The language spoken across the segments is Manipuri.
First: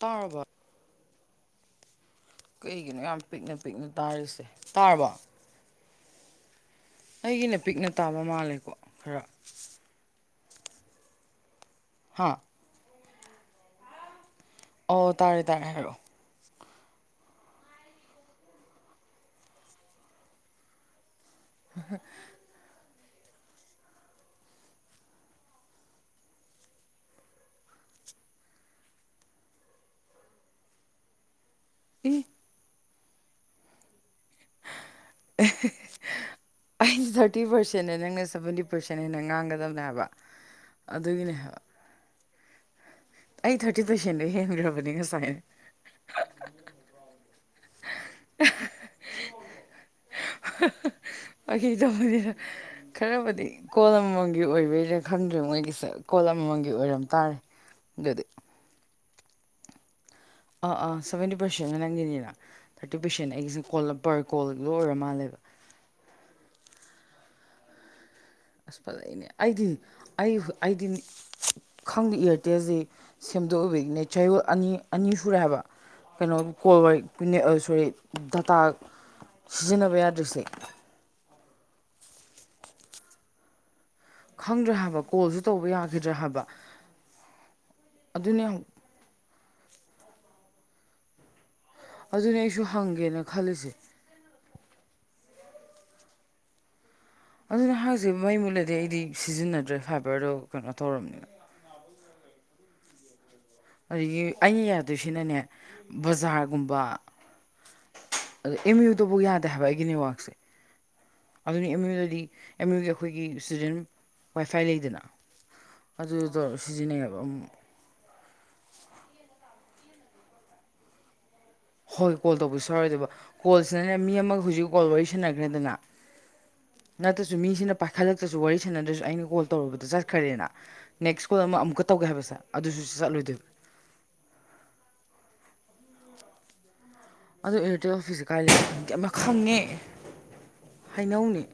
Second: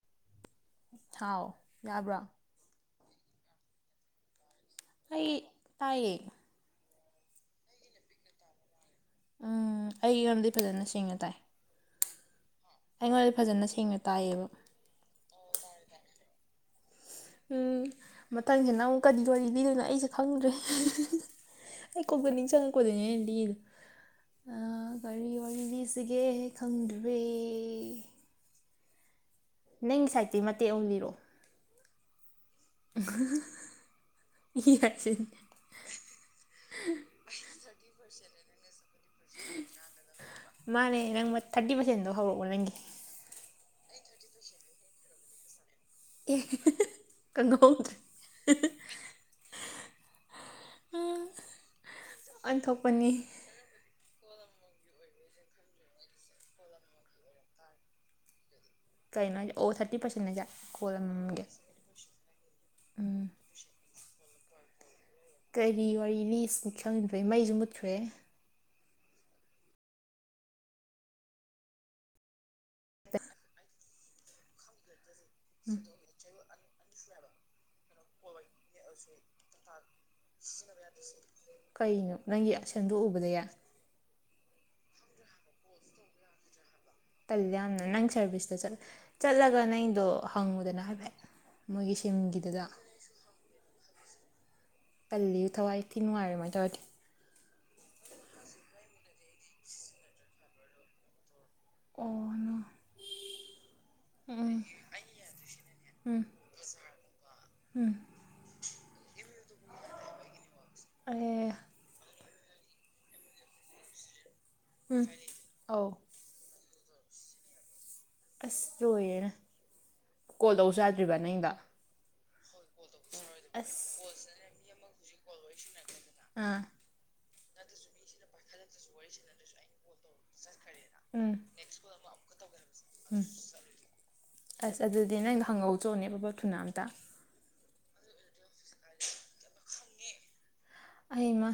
ꯇꯥꯔꯕ ꯊꯥꯎ ꯌꯥꯕ꯭ꯌꯥ ꯀꯩꯒꯤꯅꯣ ꯌꯥꯝ ꯄꯤꯛꯅ ꯄꯤꯛꯅ ꯇꯥꯔꯤꯁꯦ ꯇꯥꯔꯕ ꯑꯩ ꯇꯥꯏꯌꯦ ꯑꯩꯒꯤꯅ ꯄꯤꯛꯅ ꯇꯥꯕ ꯃꯥꯜꯂꯦꯀꯣ ꯈꯔ ꯎꯝ ꯑꯩꯉꯣꯟꯗꯗꯤ ꯐꯖꯅ ꯁꯦꯡꯅ ꯇꯥꯏ ꯍꯥꯥ ꯑꯩꯉꯣꯟꯗ ꯐꯖꯅ ꯁꯦꯡꯅ ꯇꯥꯏꯌꯦꯕ ꯑꯣ ꯇꯥꯔꯦ ꯇꯥꯔꯦ ꯍꯥꯏꯔꯛꯑꯣ ꯎꯝ ꯃꯊꯪꯁꯦ ꯅ ꯑꯃꯨꯛ ꯀꯔꯤ ꯂꯤꯗꯣꯏꯅꯣ ꯑꯩꯁꯦ ꯈꯪꯗ꯭ꯔꯦ ꯑꯩ ꯀꯣꯛꯇ ꯅꯤꯡꯁꯤꯡꯉꯛꯄꯗꯨꯅꯦ ꯑꯩꯅ ꯂꯤꯔꯤꯁꯦ ꯑꯥ ꯀꯔꯤ ꯋꯥꯔꯤ ꯂꯤꯁꯤꯒꯦ ꯈꯪꯗ꯭ꯔꯦ ꯅꯪꯒꯤ ꯁꯥꯏꯠꯇꯤ ꯃꯇꯦꯛ ꯑꯃ ꯂꯤꯔꯛꯑꯣ ꯎꯝ ꯑꯍꯥꯍꯥꯍꯥ ꯑꯩ ꯊꯥꯔꯇꯤ ꯄꯔꯁꯦꯟꯅꯦ ꯅꯪꯅ ꯁꯥꯕꯦꯟꯇꯤ ꯃꯥꯅꯦ ꯅꯪ ꯑꯗꯨꯒꯤꯅꯦ ꯍꯥꯏꯕ ꯊꯥꯔꯇꯤ ꯄꯥꯔꯁꯦꯟꯗꯣ ꯍꯧꯔꯛꯑꯣ ꯅꯪꯒꯤ ꯑꯩ ꯊꯥꯔꯇꯤ ꯄꯥꯔꯁꯦꯟꯗꯤ ꯍꯦꯟꯈ꯭ꯔꯕꯅꯤ ꯉꯁꯥꯏ ꯑꯦ ꯈꯪꯍꯧꯗ꯭ꯔꯦ ꯐꯥꯒꯤ ꯇꯧꯕꯅꯤꯗ ꯑꯣꯟꯊꯣꯛꯄꯅꯤ ꯈꯔꯕꯨꯗꯤ ꯀꯣꯜ ꯑꯝꯃꯝꯒ ꯒꯤ ꯑꯣꯏꯕꯒꯤꯔ ꯈꯪꯗ꯭ꯔꯦ ꯃꯣꯏꯒꯤꯁꯦ ꯀꯣꯜ ꯑꯃꯃꯝꯒꯤ ꯑꯣꯏꯔꯝ ꯇꯥꯔꯦ ꯑꯗꯨꯗꯤ ꯀꯩꯅꯣ ꯍꯥꯏ ꯑꯣ ꯊꯥꯔꯇꯤ ꯄ꯭ꯔꯁꯦꯟ ꯑꯥ ꯑꯥ ꯁꯚꯦꯟꯇꯤ ꯄꯥꯔꯁꯦꯟ ꯅꯪꯒꯤꯅꯤꯅ ꯊꯥꯔꯇꯤ ꯎꯝ ꯄꯥꯔꯁꯦꯟ ꯑꯩꯒꯤꯁꯨ ꯀꯣꯜ ꯄꯔ ꯀꯣꯜ ꯂꯣꯏ ꯑꯣꯏꯔ ꯃꯥꯜꯂꯦ ꯀꯔꯤ ꯋꯥꯔꯤ ꯂꯤꯁꯤꯅꯣ ꯈꯪꯟꯗ꯭ꯔꯦ ꯃꯩꯁꯨ ꯃꯨꯠꯈ꯭ꯔꯦ ꯑꯁ ꯐꯖꯩꯅꯦ ꯑꯩꯗꯤ ꯑꯩ ꯑꯩꯗꯤ ꯈꯪꯗꯦ ꯏꯌꯥꯔꯇꯦꯜꯁꯤ ꯁꯦꯝꯗꯣꯛ ꯅꯦꯆꯔ ꯑꯅꯤ ꯑꯅꯤ ꯁꯨꯔꯦ ꯍꯥꯏꯕ ꯀꯣꯜ [unintelligible] ꯇꯥꯛ ꯁꯤꯖꯤꯟꯅꯕ ꯌꯥꯗ꯭꯭ꯔꯤꯁꯦ ꯀꯩꯅꯣ ꯅꯪꯒꯤ ꯑꯁꯦꯝꯗꯣꯛꯎꯕꯗ ꯌꯥ ꯈꯪꯗ꯭ꯔꯦ ꯍꯥꯏꯕ ꯀꯣꯜꯁꯨ ꯇꯧꯕ ꯌꯥꯈꯤꯗ꯭ꯔꯦ ꯍꯥꯏꯕ ꯇꯜꯂꯦ ꯌꯥꯝꯅ ꯅꯪ ꯑꯗꯨꯅꯦ ꯁꯔꯚꯤꯁꯇ ꯆꯠ ꯆꯠꯂꯒ ꯅꯪꯒꯤꯗꯣ ꯍꯪꯉꯨꯗꯅ ꯍꯥꯏꯐꯦꯠ ꯃꯣꯏꯒꯤ ꯑꯗꯨꯅꯦ ꯑꯩꯁꯨ ꯁꯤꯝꯒꯤꯗꯨꯗ ꯍꯪꯒꯦꯅ ꯈꯜꯂꯤꯁꯦ ꯇꯜꯂꯤ ꯊꯋꯥꯏ ꯊꯤ ꯅꯨꯡꯉꯥꯏꯔꯣꯏ ꯑꯃꯥꯏ ꯇꯧꯔꯗꯤ ꯑꯗꯨꯅꯦ ꯍꯥꯏꯁꯦ ꯃꯩ ꯃꯨꯠꯂꯗꯤ ꯑꯩꯗꯤ ꯁꯤꯖꯤꯟꯅꯗ꯭ꯔꯦ ꯐꯥꯏꯕꯔꯗꯣ ꯀꯩꯅꯣ ꯇꯧꯔꯝꯅꯤꯅ ꯑꯣ ꯅꯣ ꯑꯗꯒꯤ ꯑꯩꯅ ꯌꯥꯗꯣꯏꯁꯤꯅꯅꯦ ꯕꯖꯥꯔꯒꯨꯝꯕ ꯑꯗꯨ ꯑꯦꯝ ꯌꯨꯗꯚꯥꯎ ꯌꯥꯗꯦ ꯍꯥꯏꯕ ꯑꯩꯒꯤ ꯅꯦꯠꯋꯥꯛꯁꯦ ꯑꯦ ꯑꯗꯨꯅꯤ ꯑꯦꯝ ꯌꯨꯗꯗꯤ ꯑꯦꯝ ꯌꯨꯒꯤ ꯑꯩꯈꯣꯏꯒꯤ ꯏꯁꯇꯨꯗꯦꯟ ꯋꯥꯏ ꯐꯥꯏ ꯂꯩꯗꯅ ꯎꯝ ꯑꯧ ꯑꯗꯨꯗꯣ ꯇꯧꯔꯝ ꯁꯤꯖꯤꯟꯅꯩꯌꯦꯕ ꯑꯃꯨ ꯑꯁ ꯂꯣꯏꯔꯦꯅ ꯀꯣꯜ ꯇꯧꯕꯁꯨ ꯌꯥꯗ꯭ꯔꯤꯕ ꯅꯪꯒꯤꯗꯣ ꯍꯣꯏ ꯀꯣꯜ ꯇꯧꯕꯁꯨ ꯌꯥꯔꯣꯏꯗꯕ ꯀꯣꯜꯁꯤꯅꯅꯦ ꯑꯁ ꯃꯤ ꯑꯃꯒ ꯍꯧꯖꯤꯛ ꯀꯣꯜ ꯋꯥꯔꯤ ꯁꯅꯈ꯭ꯔꯦꯗꯅ ꯑꯥ ꯅꯠ ꯐꯠꯇ꯭ꯔꯁꯨ ꯃꯤꯁꯤꯅ ꯄꯥꯏꯈꯠꯂꯛꯇ꯭ꯔꯁꯨ ꯋꯥꯔꯤ ꯁꯥꯟꯅꯗ꯭ꯔꯁꯨ ꯑꯩꯅ ꯀꯣꯜ ꯇꯧꯔꯨꯕꯗ ꯆꯠꯈ꯭ꯔꯦꯅ ꯅꯦꯛꯁ ꯎꯝ ꯀꯣꯜ ꯑꯃ ꯑꯃꯨꯛꯀ ꯇꯧꯒꯦ ꯍꯥꯏꯕꯁꯦ ꯑꯗꯨꯁꯨ ꯆꯠꯂꯣꯏꯗꯣꯏꯕ ꯑꯁ ꯑꯗꯨꯗꯤ ꯅꯪꯗꯣ ꯍꯪꯍꯧ ꯆꯣꯅꯦ ꯕꯕꯠ ꯊꯨꯅꯥ ꯑꯝꯇ ꯑꯗꯨ ꯑꯦꯌꯥꯔꯇꯦꯜ ꯑꯣꯐꯤꯁꯁꯦ ꯀꯥꯏꯗ ꯀꯃ ꯈꯪꯉꯦ ꯍꯩꯅꯧꯅꯦ ꯑꯩꯃ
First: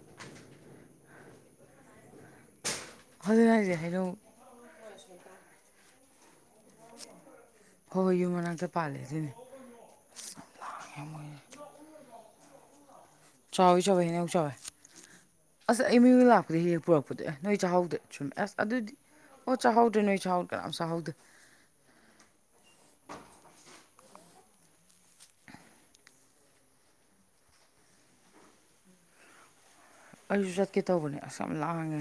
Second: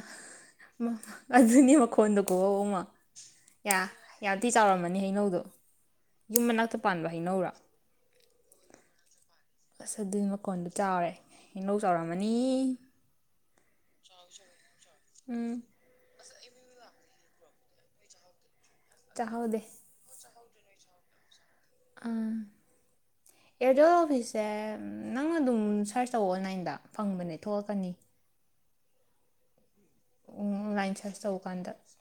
ꯃ ꯑꯗꯨꯅꯦ ꯃꯈꯣꯟꯗꯣ ꯈꯨꯍꯧ ꯑꯃ ꯑꯗꯨꯅꯦ ꯍꯥꯏꯁꯦ ꯌꯥ ꯍꯩꯅꯧ ꯌꯥꯝꯗꯤ ꯆꯥꯎꯔꯝꯃꯅꯤ ꯍꯩꯅꯧꯗꯣ ꯌꯨꯝ ꯃꯅꯥꯛꯇ ꯄꯥꯟꯕ ꯍꯩꯅꯧꯔꯥ ꯍꯣꯍꯣꯏ ꯌꯨꯝ ꯃꯅꯥꯛꯇ ꯄꯥꯜꯂꯦ ꯑꯗꯨꯏꯅꯦ ꯑꯁ ꯑꯗꯨꯏ ꯃꯈꯣꯟꯗꯣ ꯆꯥꯎꯔꯦ ꯍꯩꯅꯧ ꯆꯥꯎꯔꯝꯃꯅꯤ ꯆꯥꯎꯋꯦ ꯆꯥꯎꯋꯦ ꯍꯩꯅꯧ ꯆꯥꯎꯋꯦ ꯎꯝ ꯑꯁ ꯌꯦꯝꯌꯨꯗ ꯂꯥꯛꯄꯗ ꯍꯦꯍꯦꯡ ꯄꯨꯔꯛꯄ ꯄꯗꯣ ꯅꯣꯏ ꯆꯥꯍꯧꯗꯦ ꯆꯨꯝꯃꯦ ꯑꯁ ꯑꯗꯨꯗꯤ ꯑꯣ ꯆꯥꯍꯧꯗꯦ ꯆꯥꯍꯧꯗ꯭ꯔꯦ ꯅꯣꯏ ꯆꯥꯍꯧꯗ꯭ꯔꯦ ꯀꯅꯥꯝ ꯆꯥꯍꯧꯗꯦ ꯍꯣꯏꯁꯦ ꯅꯪꯅ ꯑꯗꯨꯝ ꯁꯔꯁ ꯇꯧ ꯑꯣꯟꯂꯥꯏꯟꯗ ꯐꯪꯕꯅꯦ ꯊꯣꯛꯂꯛꯀꯅꯤ ꯑꯩꯁꯨ ꯆꯠꯀꯦ ꯑꯣꯟꯂꯥꯏꯟ ꯇꯧꯕꯅꯦ ꯁꯔꯁ ꯑꯁ ꯌꯥꯝ ꯇꯧꯀꯥꯟꯗ ꯂꯥꯡꯉꯦ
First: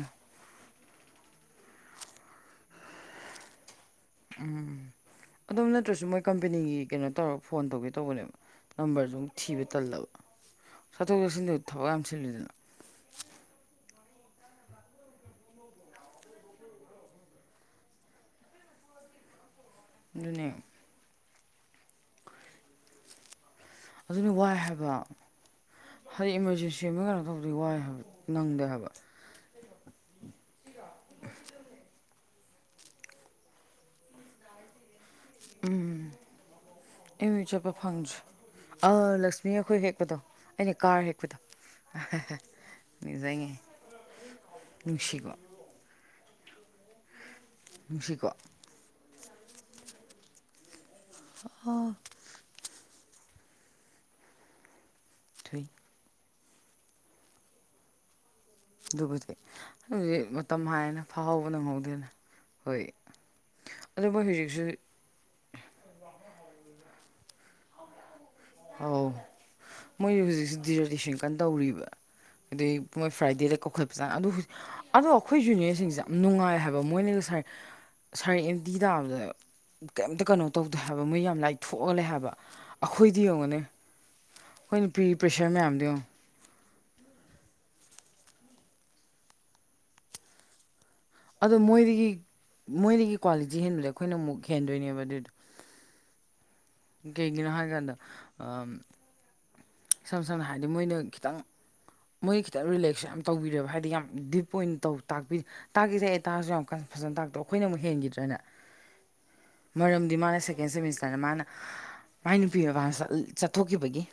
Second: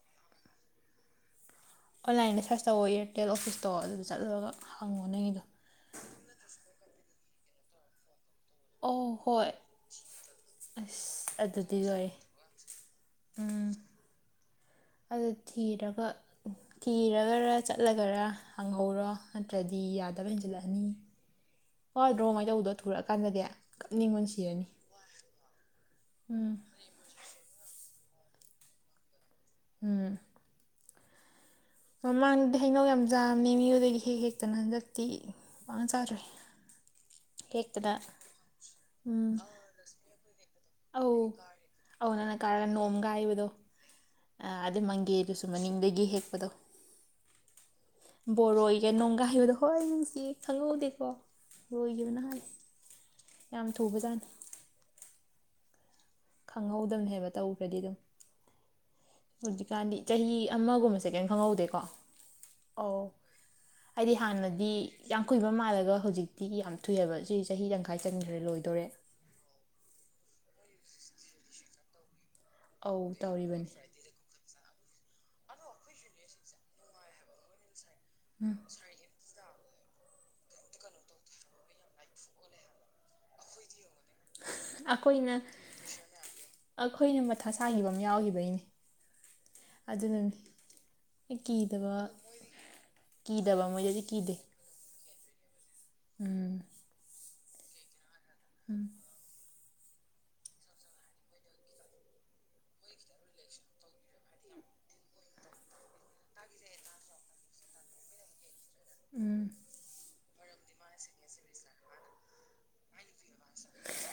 ꯑꯣꯟꯂꯥꯏꯟꯗ ꯁꯔꯁ ꯇꯧꯑꯣꯌꯦ ꯑꯦꯔꯇꯦꯜ ꯑꯣꯐꯤꯁꯇꯣ ꯑꯗꯨꯗ ꯆꯠꯂꯨꯔꯒ ꯎꯝ ꯍꯪꯉꯣ ꯅꯪꯒꯤꯗꯣ ꯑꯗꯣꯝ ꯅꯠꯇ꯭ꯔꯁꯨ ꯃꯣꯏ ꯀꯝꯄꯦꯅꯤꯒꯤ ꯀꯩꯅꯣ ꯇꯧꯔ ꯐꯣꯟ ꯇꯧꯒꯦ ꯇꯧꯕꯅꯦꯕ ꯑꯣ ꯅꯝꯕꯔꯖꯨ ꯑꯃꯨ ꯍꯣꯏ ꯊꯤꯕꯖꯦ ꯇꯜꯂꯕ ꯑꯁ ꯆꯠꯊꯣꯛ ꯆꯠꯁꯤꯟꯗ ꯑꯗꯨꯗꯤ ꯊꯕꯛ ꯌꯥꯝ ꯂꯣꯏꯔꯦ ꯆꯤꯜꯂꯤꯗꯅ ꯑꯗꯨ ꯊꯤꯔꯒ ꯊꯤꯔꯒꯔ ꯆꯠꯂꯒꯔ ꯍꯪꯍꯧꯔꯣ ꯑ ꯅꯠꯇ꯭ꯔꯗꯤ ꯌꯥꯗꯕ ꯑꯗꯨꯅꯦ ꯍꯦꯟꯖꯜꯂꯛꯑꯅꯤ ꯋꯥꯗ꯭ꯔꯣ ꯑꯃꯥꯏ ꯇꯧꯕꯗꯣ ꯊꯨꯔꯛꯑꯀꯥꯟꯗꯗꯤ ꯀꯞꯅꯤꯡꯕꯅ ꯑꯗꯨꯅꯤ ꯋꯥꯏ ꯁꯤꯔꯅꯤ ꯍꯥꯏꯕ꯭ꯔꯣ ꯍꯥꯏꯗꯤ ꯎꯝ ꯏꯃꯥꯔꯖꯦꯟꯁꯤ ꯑꯃ ꯀꯩꯅꯣ ꯇꯧꯕꯗꯤ ꯋꯥꯏ ꯍꯥꯏꯕ ꯅꯪꯗꯦ ꯍꯥꯏꯕ ꯎꯝ [inaudible] ꯃꯃꯥꯡꯗꯤ ꯍꯩꯅꯧ ꯌꯥꯝ ꯆꯥꯕꯅꯤ ꯑꯦꯝ ꯌꯨꯗꯒꯤ ꯍꯦꯛ ꯍꯦꯛꯇꯅ ꯍꯟꯗꯛꯇꯤ ꯄꯥꯛꯅ ꯆꯥꯗ꯭ꯔꯦ ꯑꯦꯝ ꯌꯨ ꯆꯠꯄ ꯍꯦꯛꯇꯅ ꯐꯪꯗ꯭ꯔꯦ ꯑꯥ ꯎꯝ ꯂꯛꯁꯃꯤ ꯑꯩꯈꯣꯏ ꯍꯦꯛꯄꯗꯣ ꯑꯩꯅ ꯀꯥꯔ ꯑꯧ ꯍꯦꯛꯄꯗꯣ ꯅꯤꯡꯖꯪꯉꯦ ꯑ ꯑꯗꯨ ꯅꯨꯡꯁꯤꯀꯣ ꯃꯪꯒꯦꯗꯨꯁꯨ ꯃꯅꯤꯡꯗꯒꯤ ꯍꯦꯛ ꯄꯗꯣ ꯅꯨꯡꯁꯤꯀꯣ ꯕꯣꯔꯣꯏꯒ ꯅꯣꯡꯒꯥꯏꯕꯗꯣ ꯍꯣꯏ ꯅꯨꯡꯁꯤ ꯈꯪꯍꯧꯗꯦ ꯀꯣ ꯂꯣꯏꯒꯤꯕꯅ ꯍꯥꯟꯂꯦ ꯌꯥꯝ ꯊꯨꯕꯖꯥꯠꯅꯤ ꯊꯨꯏ ꯈꯪꯍꯧꯗꯕꯅꯦ ꯍꯩꯕ ꯇꯧꯒ꯭ꯔꯗꯤ ꯑꯗꯨꯝ ꯑꯗꯨꯕꯨꯗꯤ ꯍꯧꯖꯤꯛꯀꯥꯟꯗꯤ ꯑꯗꯨꯕꯨꯗꯤ ꯆꯍꯤ ꯃꯇꯝ ꯍꯥꯏꯅ ꯑꯃꯒꯨꯝꯕꯁꯦ ꯀꯩꯝ ꯐꯥꯍꯧꯕ ꯈꯪꯍꯧꯗꯦꯀꯣ ꯅꯪꯍꯧꯗꯦꯅ ꯍꯣꯏ ꯑꯣ ꯑꯗꯣ ꯍꯥꯏꯗꯤ ꯃꯣꯏ ꯍꯧꯖꯤꯛꯁꯨ ꯍꯥꯟꯅꯗꯤ ꯌꯥꯝ ꯀꯨꯏꯕ ꯃꯥꯜꯂꯒ ꯍꯧꯖꯤꯛ ꯇꯤꯒꯤ ꯌꯥꯝ ꯊꯨꯏꯍꯥꯕ ꯁꯤ ꯆꯍꯤ ꯇꯪꯈꯥꯏ ꯆꯟ ꯑꯧ ꯃꯣꯏ ꯍꯧꯖꯤꯛꯁꯦ ꯗꯤꯖꯥꯔꯇꯦꯁꯟ ꯀꯟ ꯇꯧꯔꯤꯌꯦꯕ ꯑꯗꯨꯏ ꯑꯧ ꯃꯣꯏ ꯐ꯭ꯔꯥꯏꯗꯦꯗ ꯇꯧꯔꯤꯕꯅꯤ ꯀꯣꯈꯄ ꯆꯥ ꯑꯗꯨ ꯑꯗꯣ ꯑꯩꯈꯣꯏ ꯖꯨꯅꯤꯌꯔꯁꯤꯡꯁꯦ ꯌꯥꯝ ꯅꯨꯡꯉꯥꯏ ꯍꯥꯏꯕ ꯃꯣꯏꯅꯒ ꯉꯁꯥꯏ ꯁꯥꯔ ꯑꯦꯝ ꯗꯤ ꯇꯥꯕꯗ ꯀꯩꯝꯇ ꯀꯩꯅꯣ ꯇꯧꯗꯦ ꯍꯥꯏꯕ ꯃꯣꯏ ꯌꯥꯝ ꯂꯥꯏꯊꯣꯛꯑ ꯂꯩ ꯍꯥꯏꯕ ꯑꯩꯈꯣꯏꯗꯤ ꯌꯦꯡꯉꯨꯅꯦ ꯑꯩꯈꯣꯏꯅ ꯄꯤꯔꯤ ꯑꯩꯈꯣꯏꯅ ꯄ꯭ꯔꯦꯁꯔ ꯃꯌꯥꯝꯗꯣ ꯌꯦꯡꯎ ꯑꯩꯈꯣꯏꯅ ꯃꯊ ꯁꯥꯥꯈꯤꯕ ꯑꯃ ꯌꯥꯎꯈꯤꯕꯩꯅꯦ ꯑꯗꯨꯅꯅꯤ ꯑꯗꯣ ꯀꯤꯗꯕ ꯃꯣꯏꯗꯒꯤ ꯃꯣꯏꯗꯒꯤ ꯀ꯭ꯋꯥꯂꯤꯇꯤ ꯀꯤꯗꯕ ꯍꯦꯟꯕꯗꯤ ꯃꯣꯏꯗꯗꯤ ꯑꯩꯈꯣꯏꯅ ꯑꯃꯨꯛ ꯍꯦꯟꯗꯣꯏꯅꯦꯕ ꯑꯗꯨꯢꯗꯣ ꯎꯝ ꯀꯩꯒꯤꯅꯣ ꯍꯥꯏ ꯀꯥꯟꯗ ꯑꯥꯝ ꯏꯁꯝ ꯁꯝꯅ ꯍꯥꯏꯔꯗꯤ ꯃꯣꯏꯅ ꯈꯤꯇꯪ ꯃꯣꯏꯒꯤ ꯈꯤꯇꯪ ꯔꯤꯂꯦꯛꯁꯁꯨ ꯌꯥꯝ ꯇꯧꯕꯤꯔꯦꯕ ꯍꯥꯏꯗꯤ ꯌꯥꯝ ꯗꯤꯞ ꯄꯣꯏꯟꯗꯣ ꯇꯥꯛꯄꯤ ꯇꯥꯛꯇꯤ ꯇꯥꯛꯑꯦ ꯇꯥꯛꯑꯁꯨ ꯌꯥꯝ ꯀꯟ ꯐꯖꯅ ꯇꯥꯛꯇꯣ ꯑꯈꯣꯢꯅ ꯑꯃꯨꯛ ꯍꯦꯟꯈꯤꯗ꯭ꯔꯥꯅꯦ ꯃꯔꯝꯗꯤ ꯃꯥꯅ ꯁꯦꯀꯦꯟ ꯁꯦꯃꯤꯁꯇꯔꯗ ꯃꯥꯅ ꯃꯥꯏ ꯅꯨꯄꯤ ꯃꯃꯥꯝꯖꯤꯗ ꯆꯠꯊꯣꯛꯈꯤꯕꯒꯤ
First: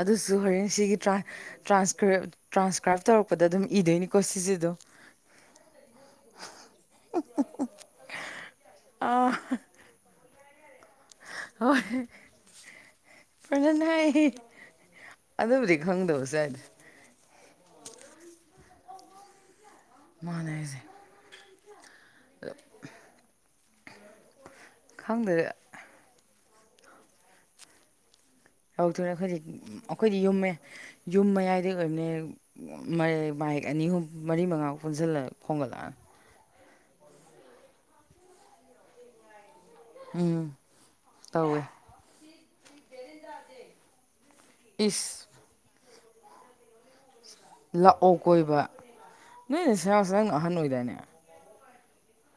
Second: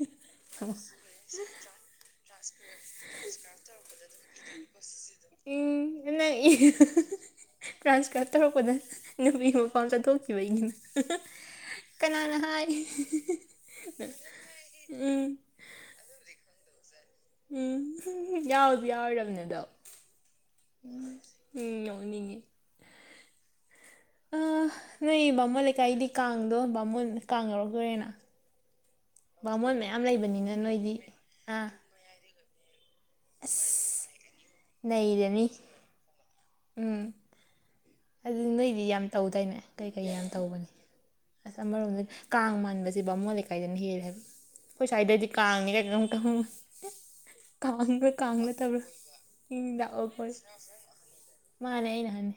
ꯑꯗꯨꯁꯨ ꯍꯣꯔꯦꯟ ꯁꯤꯒꯤ ꯇꯥꯟ ꯇ꯭ꯔꯥꯟꯁꯀꯤꯞ ꯇ꯭ꯔꯥꯟꯁꯀ꯭ꯔꯥꯏꯞ ꯇꯧꯔꯛꯄꯗ ꯑꯗꯨꯝ ꯏꯗꯣꯏꯅꯤꯀꯣ ꯁꯤꯁꯤ ꯑꯗꯨꯝ ꯎꯡ ꯅꯪ ꯏ ꯇ꯭ꯔꯥꯟꯁꯀ꯭ꯔꯥꯞ ꯇꯧꯔꯛꯄꯗ ꯑꯥ ꯅꯨꯄꯤ ꯃꯄꯥꯝ ꯆꯠ ꯊꯣꯛꯈꯤꯕꯩ ꯅꯤꯅ ꯍꯣꯏ ꯀꯅꯥꯅ ꯍꯥꯏ ꯐꯖꯅ ꯍꯥꯏ ꯎꯝ ꯑꯗꯨꯕꯨꯗꯤ ꯈꯪꯗꯕꯖꯥꯠꯅꯤ ꯎꯝ ꯍꯨ ꯍꯨ ꯌꯥꯎꯁꯨ ꯌꯥꯎꯔꯣꯢꯗꯕꯅꯦ ꯑꯗꯣ ꯃꯥꯥꯟꯅꯦ ꯍꯥꯏꯁꯦ ꯎꯝ ꯅꯣꯛꯅꯤꯡꯉꯤ ꯑ ꯑ ꯅꯣꯏ ꯕꯥꯃꯣꯟ ꯂꯩꯀꯥꯏꯗꯤ ꯀꯥꯡꯗꯣ ꯕꯥꯃꯣꯟ ꯀꯥꯡ ꯌꯧꯔꯛꯇꯣꯔꯦꯅ ꯌꯧꯔꯛꯇꯣꯔꯦ ꯑꯩꯈꯣꯏꯗꯤ ꯕꯥꯃꯣꯟ ꯃꯌꯥꯝ ꯑꯩꯈꯣꯏꯗꯤ ꯌꯨꯝꯃꯦ ꯂꯩꯕꯅꯤꯅ ꯅꯣꯏꯗꯤ ꯌꯨꯝ ꯑꯥ ꯃꯌꯥꯏꯗꯩ ꯑꯣꯏꯕꯅꯦ ꯃꯥꯏꯛ ꯑꯅꯤ ꯑꯍꯨꯝ ꯃꯔꯤ ꯃꯉꯥ ꯄꯨꯜꯁꯤꯜꯂ ꯅꯩꯔꯅꯤ ꯈꯣꯡꯒꯠꯂꯛꯑ ꯎꯝ ꯑꯗꯨ ꯅꯣꯏꯗꯤ ꯌꯥꯝ ꯇꯧꯗꯥꯏꯅꯦ ꯀꯩꯀꯩ ꯌꯥꯝ ꯎꯝ ꯇꯧꯕꯅꯤ ꯑꯁ ꯇꯧꯋꯦ ꯑꯃꯔꯣꯝꯗ ꯀꯥꯡ ꯃꯥꯟꯕꯕꯁꯤ ꯕꯥꯃꯣꯟ ꯂꯩꯀꯥꯏꯗꯅ ꯍꯦꯜꯂꯦ ꯍꯥꯏꯕ ꯑꯩꯈꯣꯏ ꯁ꯭ꯋꯥꯏꯗꯗꯤ ꯏꯁ ꯀꯥꯡꯅꯤ ꯀꯥꯢꯅ ꯀꯩ ꯈꯪꯉꯣꯢ ꯀꯥꯡꯃꯟꯒ꯭ꯔꯦ ꯂꯥꯛꯑꯣ ꯀꯣꯏꯕ ꯀꯥꯡꯅꯇꯕ꯭ꯔ ꯅꯣꯏ ꯅꯆꯤꯟ ꯂꯥꯛꯑꯣ ꯅꯅꯥꯎꯁꯦ ꯑꯈꯣꯢ ꯅꯪꯅ ꯁꯤꯗ ꯑꯍꯟ ꯑꯣꯏꯗꯥꯏꯅꯦ ꯃꯥꯅꯦ ꯑꯩꯅ ꯑꯍꯟꯅꯤ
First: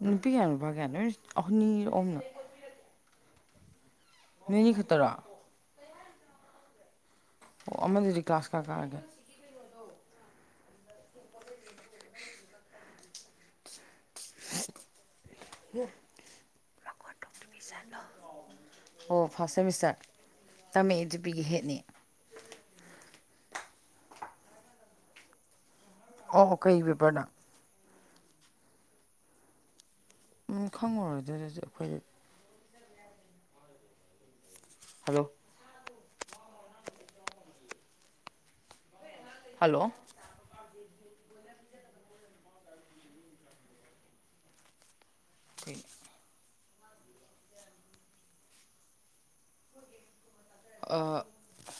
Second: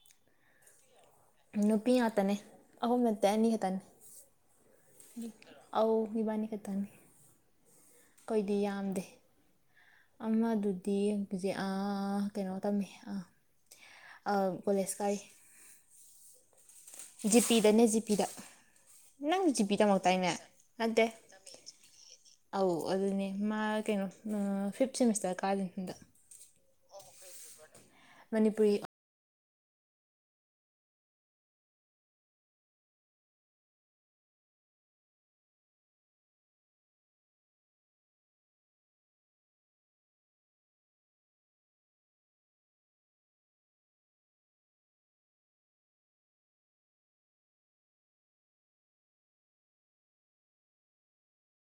ꯅꯨꯄꯤ ꯀꯌꯥ ꯅꯨꯄꯥ ꯀꯌꯥꯅꯣ ꯅꯣꯔꯤꯁ ꯅꯨꯄꯤ ꯉꯥꯛꯇꯅꯦ ꯑꯍꯨꯝ ꯅꯠꯇꯦ ꯑꯅꯤ ꯈꯛꯇꯅꯤ ꯅꯣꯏꯅꯤ ꯈꯛꯇꯔꯣ ꯑꯧ ꯏꯕꯥꯅꯤ ꯈꯛꯇꯥꯅꯤ ꯑꯣ ꯑꯃꯗꯨꯗꯤ ꯀ꯭ꯂꯥꯁ ꯀꯌꯥ ꯀꯥꯔꯒꯦ ꯑꯃꯗꯨꯗꯤ ꯍꯧꯖꯤꯛ ꯑꯥ ꯀꯩꯅꯣ ꯇꯝꯃꯦ ꯑ ꯀꯣꯂꯦꯁ ꯀꯥꯔꯤ ꯖꯤꯄꯤꯗꯅꯦ ꯖꯤꯄꯤꯗ ꯑꯣ ꯅꯪ ꯐꯥꯔꯁ ꯖꯤꯄꯤꯗ ꯁꯦꯃꯤꯁꯇꯔ ꯇꯃꯛꯇꯥꯏꯅꯦ ꯅꯠꯇꯦ ꯇꯝꯃꯛꯑꯦ ꯖꯤꯄꯤꯒꯤ ꯍꯦꯠꯅꯤ ꯑꯧ ꯑꯗꯨꯅꯦ ꯃꯥ ꯀꯩꯅꯣ ꯑ ꯐꯤꯞ ꯁꯦꯃꯤꯁꯇꯔ ꯀꯥꯗꯣꯢꯅꯦ ꯍꯟꯗꯛ ꯑꯣ ꯀꯩ ꯄꯦꯕꯔꯗ ꯃꯅꯤꯄꯨꯔꯤ ꯑꯝ ꯈꯪꯉꯔꯣꯢ ꯑꯗꯨꯢꯗꯁꯨ ꯑꯩꯈꯣꯏꯗꯗꯤ ꯍꯜꯂꯣ ꯍꯜꯂꯣ [unintelligible] ꯑ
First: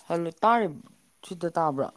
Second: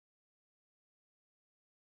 ꯍꯜꯂꯣ ꯇꯥꯔꯤꯕ ꯁꯤꯗ ꯇꯥꯕ꯭ꯔꯥ